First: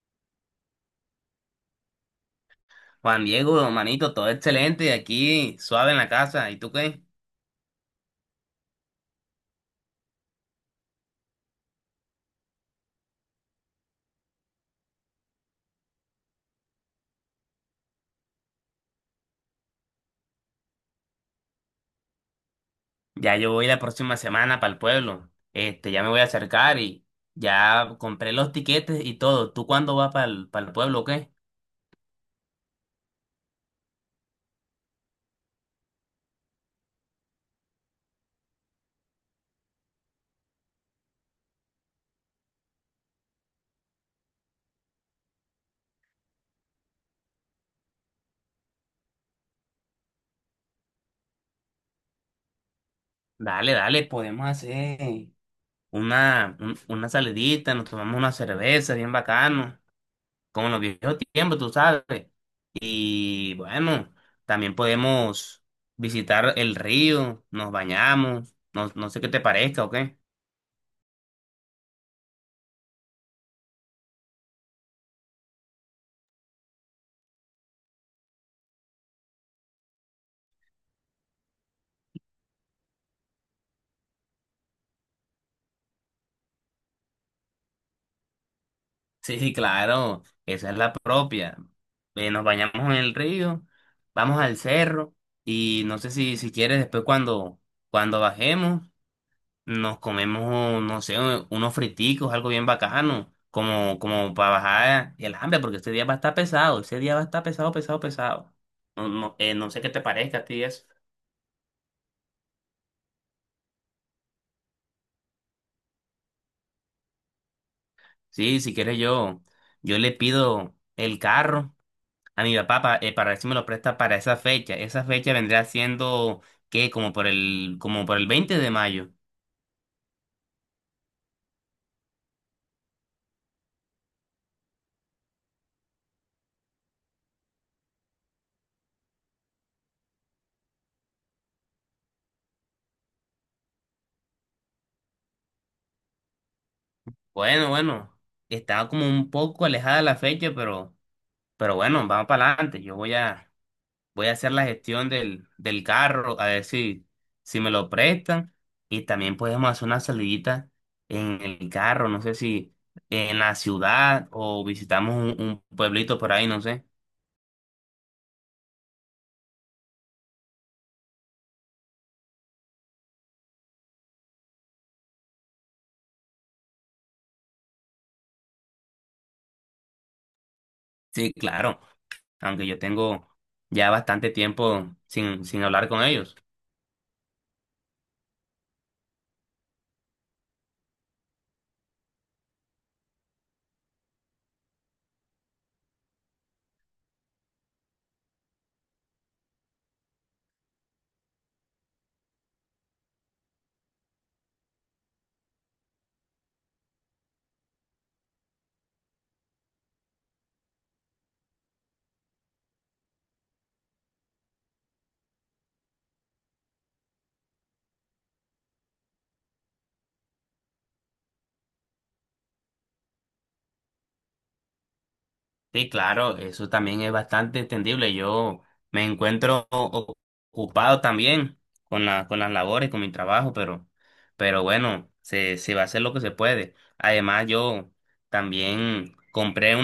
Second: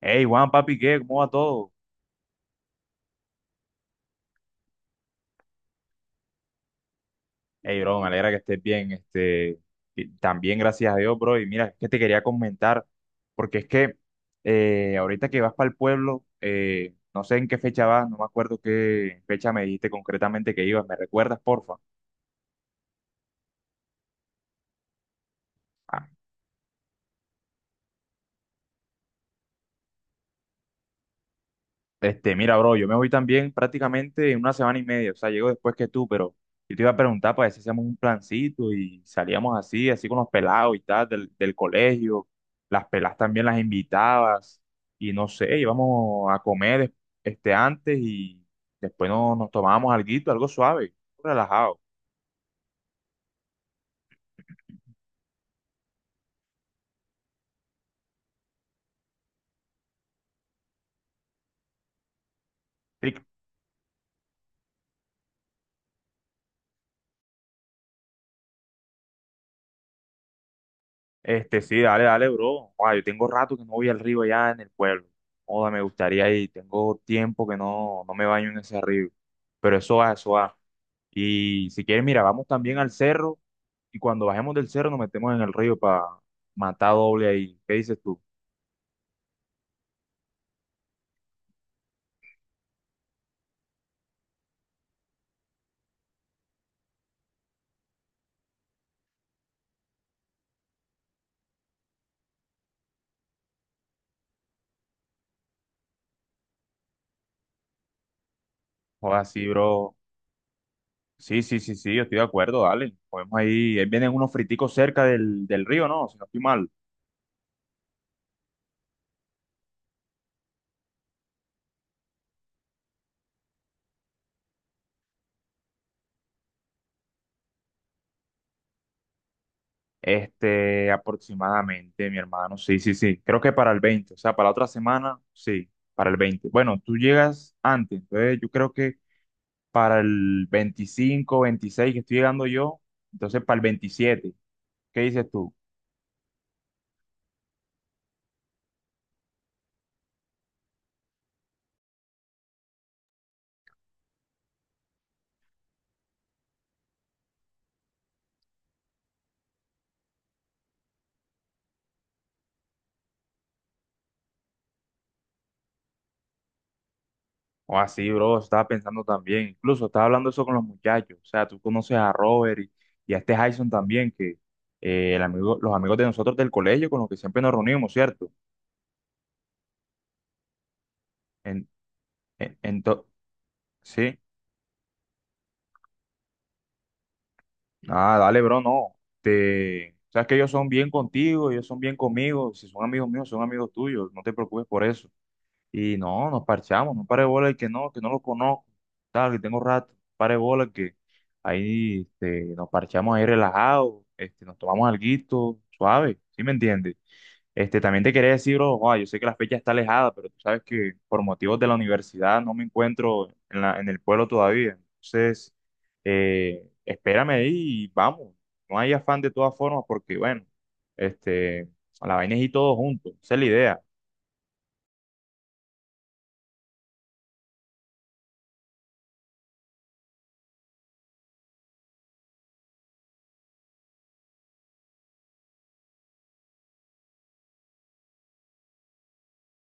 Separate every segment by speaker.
Speaker 1: Hey, Juan, papi, ¿qué? ¿Cómo va todo?
Speaker 2: Juan Diego, manito, todo excelente y aquí suave en la casa. ¿Y tú qué?
Speaker 1: Hey, bro, me alegra que estés bien. Y también gracias a Dios, bro. Y mira, es que te quería comentar, porque es que ahorita que vas para el pueblo, no sé en qué fecha vas, no me acuerdo qué fecha me dijiste concretamente que ibas. ¿Me recuerdas, porfa?
Speaker 2: Ya yo voy la próxima semana para el pueblo. Ya
Speaker 1: Ah.
Speaker 2: me voy a acercar y ya compré los tiquetes y todo. ¿Tú cuándo vas para el, pueblo o qué?
Speaker 1: Mira, bro, yo me voy también prácticamente en una semana y media, o sea, llego después que tú, pero yo te iba a preguntar para ver si hacíamos un plancito y salíamos así, así con los pelados y tal, del colegio, las pelas también las invitabas y no sé, íbamos a comer este antes y después nos tomábamos alguito, algo suave, relajado.
Speaker 2: Dale, dale, podemos hacer una salidita, nos tomamos una cerveza bien bacano, como en los viejos tiempos, tú sabes.
Speaker 1: Rico.
Speaker 2: Y bueno, también podemos visitar el río, nos bañamos, no, no sé qué te parezca o qué.
Speaker 1: Este, sí, dale, bro. Guau, yo tengo rato que no voy al río allá en el pueblo. Joda, me gustaría ir, tengo tiempo que no me baño en ese río, pero eso va, eso va. Y si quieres, mira, vamos también al cerro y cuando bajemos del cerro nos metemos en el río para matar doble ahí. ¿Qué dices tú?
Speaker 2: Sí, sí, claro, esa es la propia. Nos bañamos en el río, vamos al cerro y no sé si quieres después cuando bajemos nos comemos, no sé, unos friticos, algo bien bacano, como, como para bajar el hambre, porque este día va a estar pesado, ese día va a estar pesado, pesado, pesado. No,
Speaker 1: Joder,
Speaker 2: no,
Speaker 1: sí,
Speaker 2: no sé qué
Speaker 1: bro.
Speaker 2: te parezca a ti eso.
Speaker 1: Sí, sí, sí, sí, yo estoy de acuerdo, dale. Podemos ahí, ahí vienen unos friticos cerca del río, ¿no? Si no estoy mal.
Speaker 2: Sí, si quieres yo le pido el carro a mi papá, para ver si me lo presta para esa fecha. Esa fecha vendría siendo, ¿qué? Como por el 20 de mayo.
Speaker 1: Este, aproximadamente, mi hermano. Sí, sí, sí. Creo que para el 20, o sea, para la otra semana, sí, para el 20. Bueno, tú llegas antes, entonces yo creo que para el 25, 26 que estoy llegando yo, entonces para el 27. ¿Qué dices tú?
Speaker 2: Bueno, bueno, estaba como un poco alejada la fecha, pero bueno, vamos para adelante. Voy a hacer la gestión del carro, a ver si me lo prestan. Y también podemos hacer una salidita en el carro, no sé si en la ciudad o visitamos un pueblito por ahí, no sé.
Speaker 1: O así, bro, estaba pensando también. Incluso estaba hablando eso con los muchachos. O sea, tú conoces a Robert y a este Jason también, que el amigo, los amigos de nosotros del colegio con los que siempre nos reunimos, ¿cierto?
Speaker 2: Sí,
Speaker 1: En,
Speaker 2: claro.
Speaker 1: en,
Speaker 2: Aunque yo
Speaker 1: ento-
Speaker 2: tengo ya
Speaker 1: sí.
Speaker 2: bastante tiempo sin hablar con ellos.
Speaker 1: Ah, dale, bro, no. Te, sabes que ellos son bien contigo, ellos son bien conmigo. Si son amigos míos, son amigos tuyos. No te preocupes por eso. Y no, nos parchamos, no pare bola el que no lo conozco, tal, que tengo rato, pare bola el que ahí este, nos parchamos ahí relajados, este, nos tomamos alguito, suave, ¿sí me entiendes? Este, también te quería decir, bro, joa, yo sé que la fecha está alejada, pero tú sabes que por motivos de la universidad no me encuentro en en el pueblo todavía. Entonces, espérame ahí y vamos. No hay afán de todas formas porque, bueno, este, la vaina es ir todos juntos, esa es la idea.
Speaker 2: Sí, claro, eso también es bastante entendible. Yo me encuentro o- Ocupado también con las labores, con mi trabajo, pero bueno, se va a hacer lo que se puede. Además, yo también compré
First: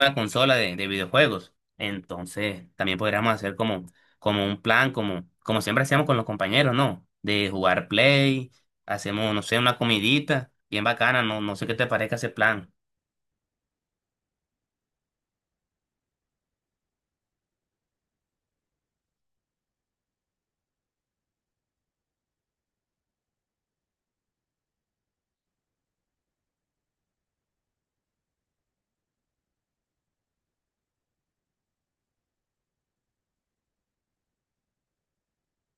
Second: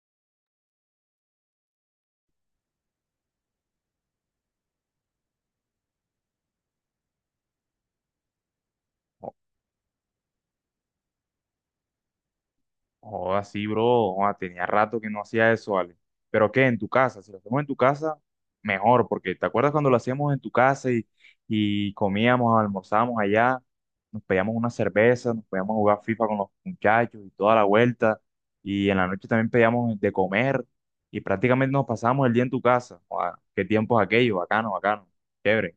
Speaker 2: una consola de videojuegos. Entonces, también podríamos hacer como, como un plan, como, como siempre hacíamos con los compañeros, ¿no? De jugar play, hacemos, no sé, una comidita bien bacana, no, no sé qué te parezca ese plan.
Speaker 1: Joda, sí, bro. Joda, tenía rato que no hacía eso, Ale. Pero qué, en tu casa, si lo hacemos en tu casa, mejor, porque ¿te acuerdas cuando lo hacíamos en tu casa y comíamos, almorzábamos allá, nos pedíamos una cerveza, nos podíamos jugar FIFA con los muchachos y toda la vuelta, y en la noche también pedíamos de comer y prácticamente nos pasábamos el día en tu casa. Joda, qué tiempos aquellos, bacano, bacano, chévere.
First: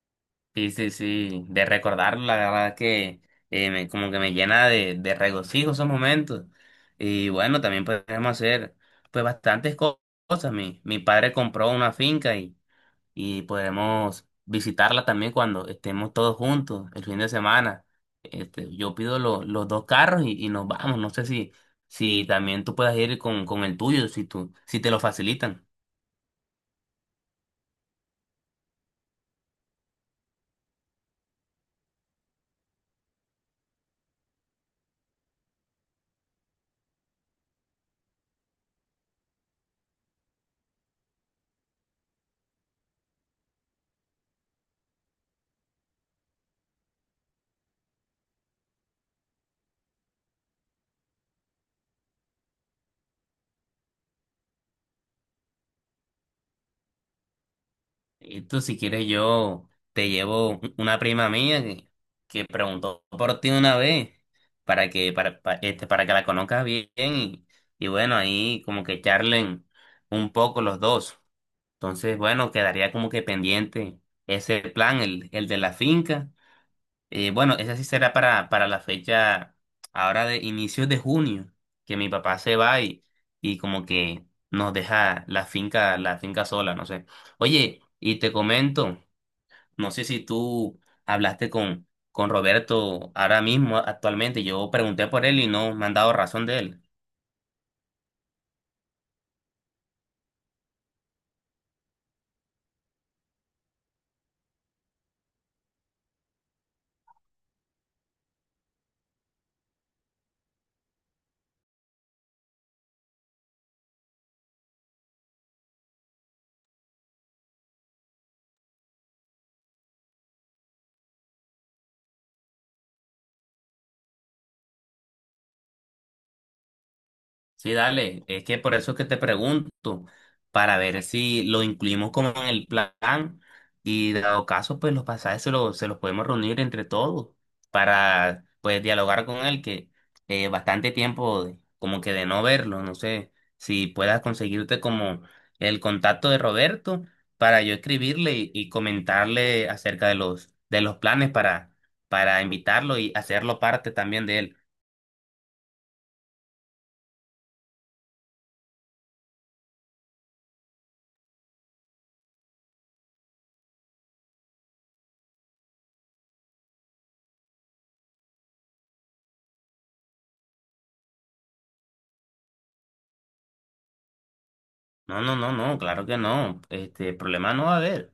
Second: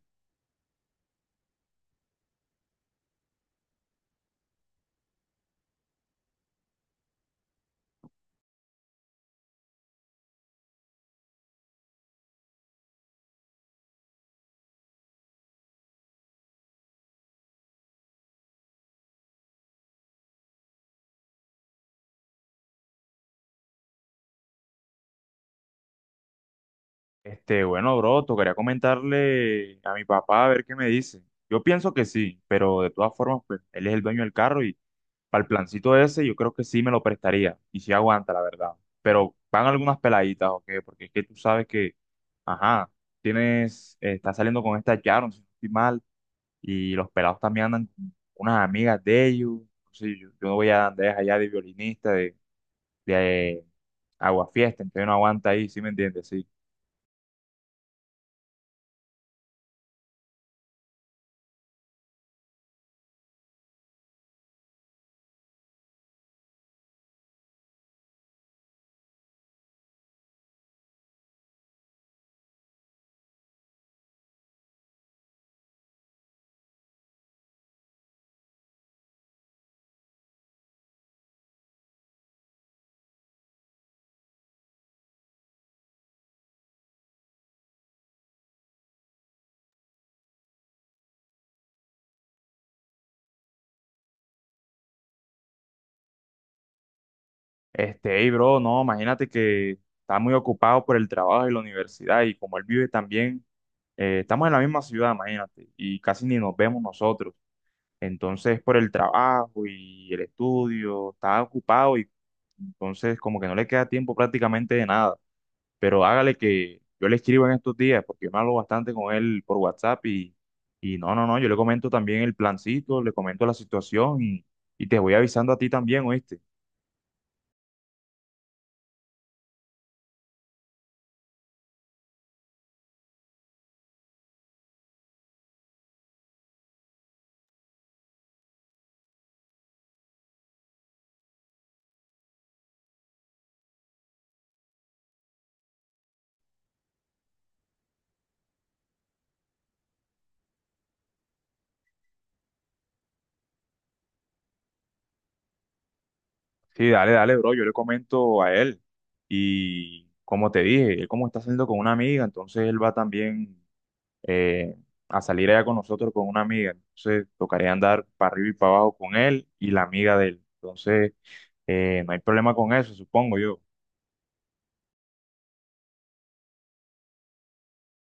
Speaker 2: Sí, sí, sí, de recordar, la verdad que como que me llena de regocijo esos momentos. Y bueno, también podemos hacer pues cosas. Mi padre compró una finca y podremos visitarla también cuando estemos todos juntos el fin de semana. Yo pido los dos carros y nos vamos. No sé si, si también tú puedas ir con el tuyo, si tú, si te lo facilitan.
Speaker 1: Este, bueno, bro, tocaría comentarle a mi papá a ver qué me dice. Yo pienso que sí, pero de todas formas, pues, él es el dueño del carro y para el plancito ese yo creo que sí me lo prestaría y sí aguanta, la verdad. Pero van algunas peladitas, ¿o qué? Porque es que tú sabes que, ajá, tienes, estás saliendo con esta Sharon, si no estoy mal, y los pelados también andan con unas amigas de ellos. Entonces, yo no voy a andar allá de violinista, de, agua fiesta, entonces no aguanta ahí, ¿sí me entiendes? Sí.
Speaker 2: Y tú, si quieres, yo te llevo una prima mía que preguntó por ti una vez para que, para que la conozcas bien y bueno, ahí como que charlen un poco los dos. Entonces, bueno, quedaría como que pendiente ese plan, el de la finca. Bueno, ese sí será para la fecha ahora de inicios de junio, que mi papá se va y como que nos deja la finca sola, no sé. Oye, y te comento, no sé si tú hablaste con Roberto ahora mismo, actualmente. Yo pregunté por él y no me han dado razón de él.
Speaker 1: Este, hey, bro, no, imagínate que está muy ocupado por el trabajo y la universidad y como él vive también, estamos en la misma ciudad, imagínate, y casi ni nos vemos nosotros. Entonces, por el trabajo y el estudio, está ocupado y entonces como que no le queda tiempo prácticamente de nada. Pero hágale que yo le escribo en estos días porque yo me hablo bastante con él por WhatsApp y no, no, no, yo le comento también el plancito, le comento la situación y te voy avisando a ti también, ¿oíste?
Speaker 2: Sí, dale, es que por eso es que te pregunto, para ver si lo incluimos como en el plan y dado caso, pues los pasajes se se los podemos reunir entre todos para pues dialogar con él, que bastante tiempo como que de no verlo, no sé si puedas conseguirte como el contacto de Roberto para yo escribirle y comentarle acerca de de los planes para invitarlo y hacerlo parte también de él.
Speaker 1: Sí, dale, dale, bro. Yo le comento a él. Y como te dije, él como está saliendo con una amiga, entonces él va también eh, a salir allá con nosotros con una amiga. Entonces tocaría andar para arriba y para abajo con él y la amiga de él. Entonces no hay problema con eso, supongo yo.
Speaker 2: No, no, no, no, claro que no. Este problema no va a haber.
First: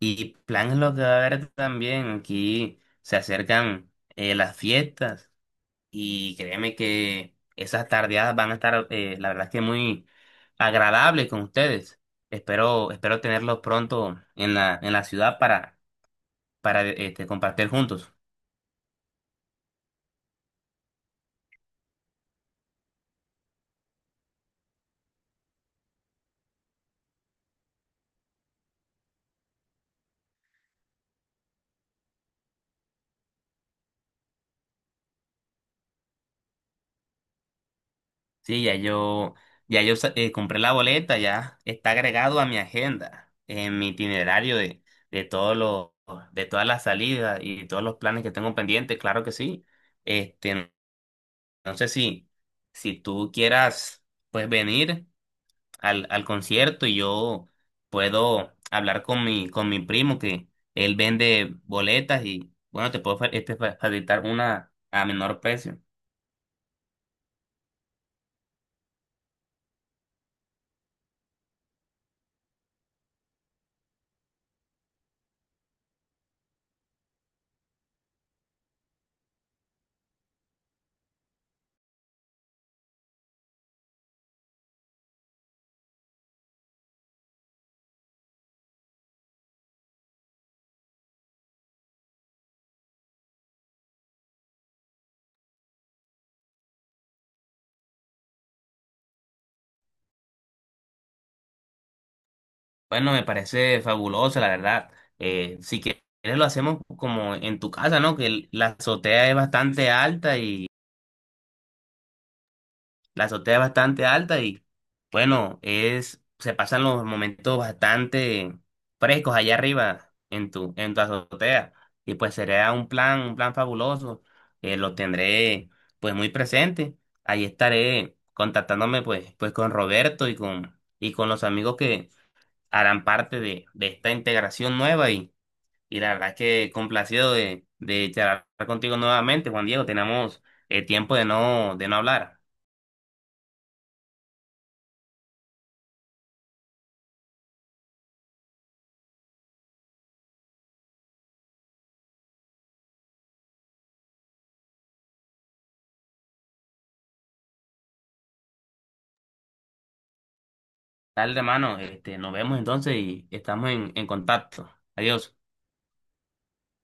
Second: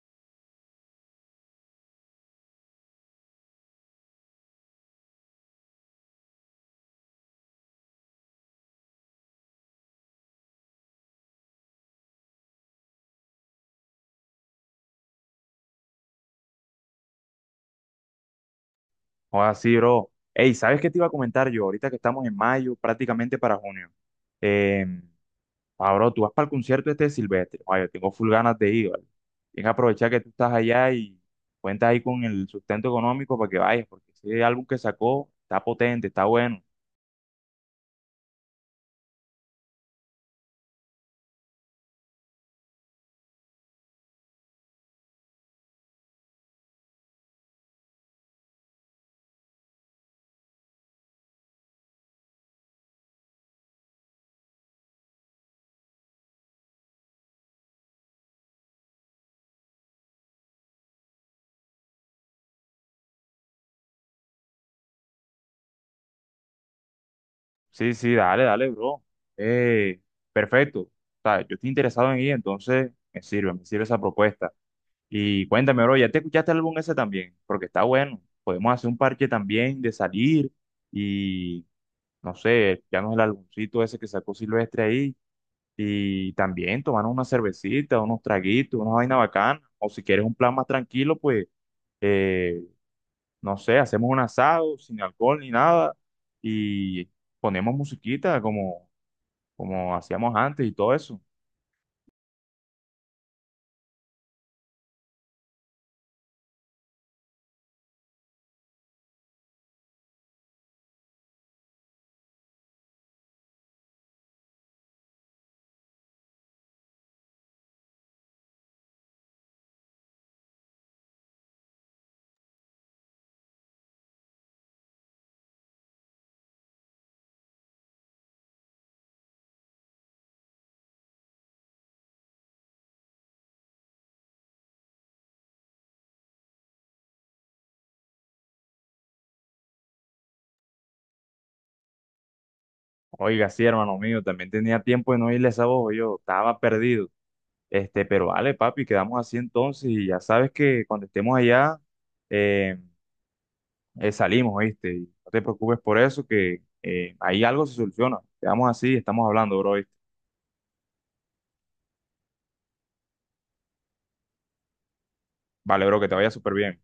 Speaker 2: Y plan es lo que va a haber también. Aquí se acercan las fiestas y créeme que esas tardeadas van a estar, la verdad es que muy agradables con ustedes. Espero, espero tenerlos pronto en la ciudad para, compartir juntos.
Speaker 1: O así, bro. Ey, ¿sabes qué te iba a comentar yo? Ahorita que estamos en mayo, prácticamente para junio. Em, Ah, bro, tú vas para el concierto este de Silvestre. Ay, yo tengo full ganas de ir, ¿vale? Tienes que aprovechar que tú estás allá y cuenta ahí con el sustento económico para que vayas, porque ese álbum que sacó está potente, está bueno.
Speaker 2: Sí, ya yo compré la boleta, ya está agregado a mi agenda, en mi itinerario de todos los, de todas las salidas y todos los planes que tengo pendientes, claro que sí. Este, no sé si, si tú quieras, pues venir al, al concierto y yo puedo hablar con mi primo que él vende boletas y bueno, te puedo facilitar una a menor precio.
Speaker 1: Sí, sí, dale, dale, bro. Eh, Perfecto. O sea, yo estoy interesado en ir, entonces me sirve esa propuesta. Y cuéntame, bro, ¿ya te escuchaste el álbum ese también? Porque está bueno. Podemos hacer un parche también de salir y, no sé, ya no es el álbumcito ese que sacó Silvestre ahí y también tomar una cervecita, unos traguitos, una vaina bacana. O si quieres un plan más tranquilo, pues, eh, no sé, hacemos un asado sin alcohol ni nada y ponemos musiquita como, como hacíamos antes y todo eso.
Speaker 2: Bueno, me parece fabuloso, la verdad. Si quieres lo hacemos como en tu casa, ¿no? Que la azotea es bastante alta y la azotea es bastante alta y bueno, es se pasan los momentos bastante frescos allá arriba en tu azotea y pues sería un plan fabuloso. Lo tendré pues muy presente. Ahí estaré contactándome pues con Roberto y con los amigos que harán parte de esta integración nueva y la verdad es que complacido de charlar contigo nuevamente, Juan Diego. Tenemos tiempo de no hablar.
Speaker 1: Oiga, sí, hermano mío, también tenía tiempo de no irle a esa voz, yo estaba perdido. Este, pero vale, papi, quedamos así entonces y ya sabes que cuando estemos allá, eh, salimos, ¿viste? Y no te preocupes por eso, que ahí algo se soluciona. Quedamos así, estamos hablando, bro, ¿oíste?
Speaker 2: Dale, hermano, nos vemos entonces y estamos en contacto. Adiós.
Speaker 1: Vale, bro, que te vaya súper bien.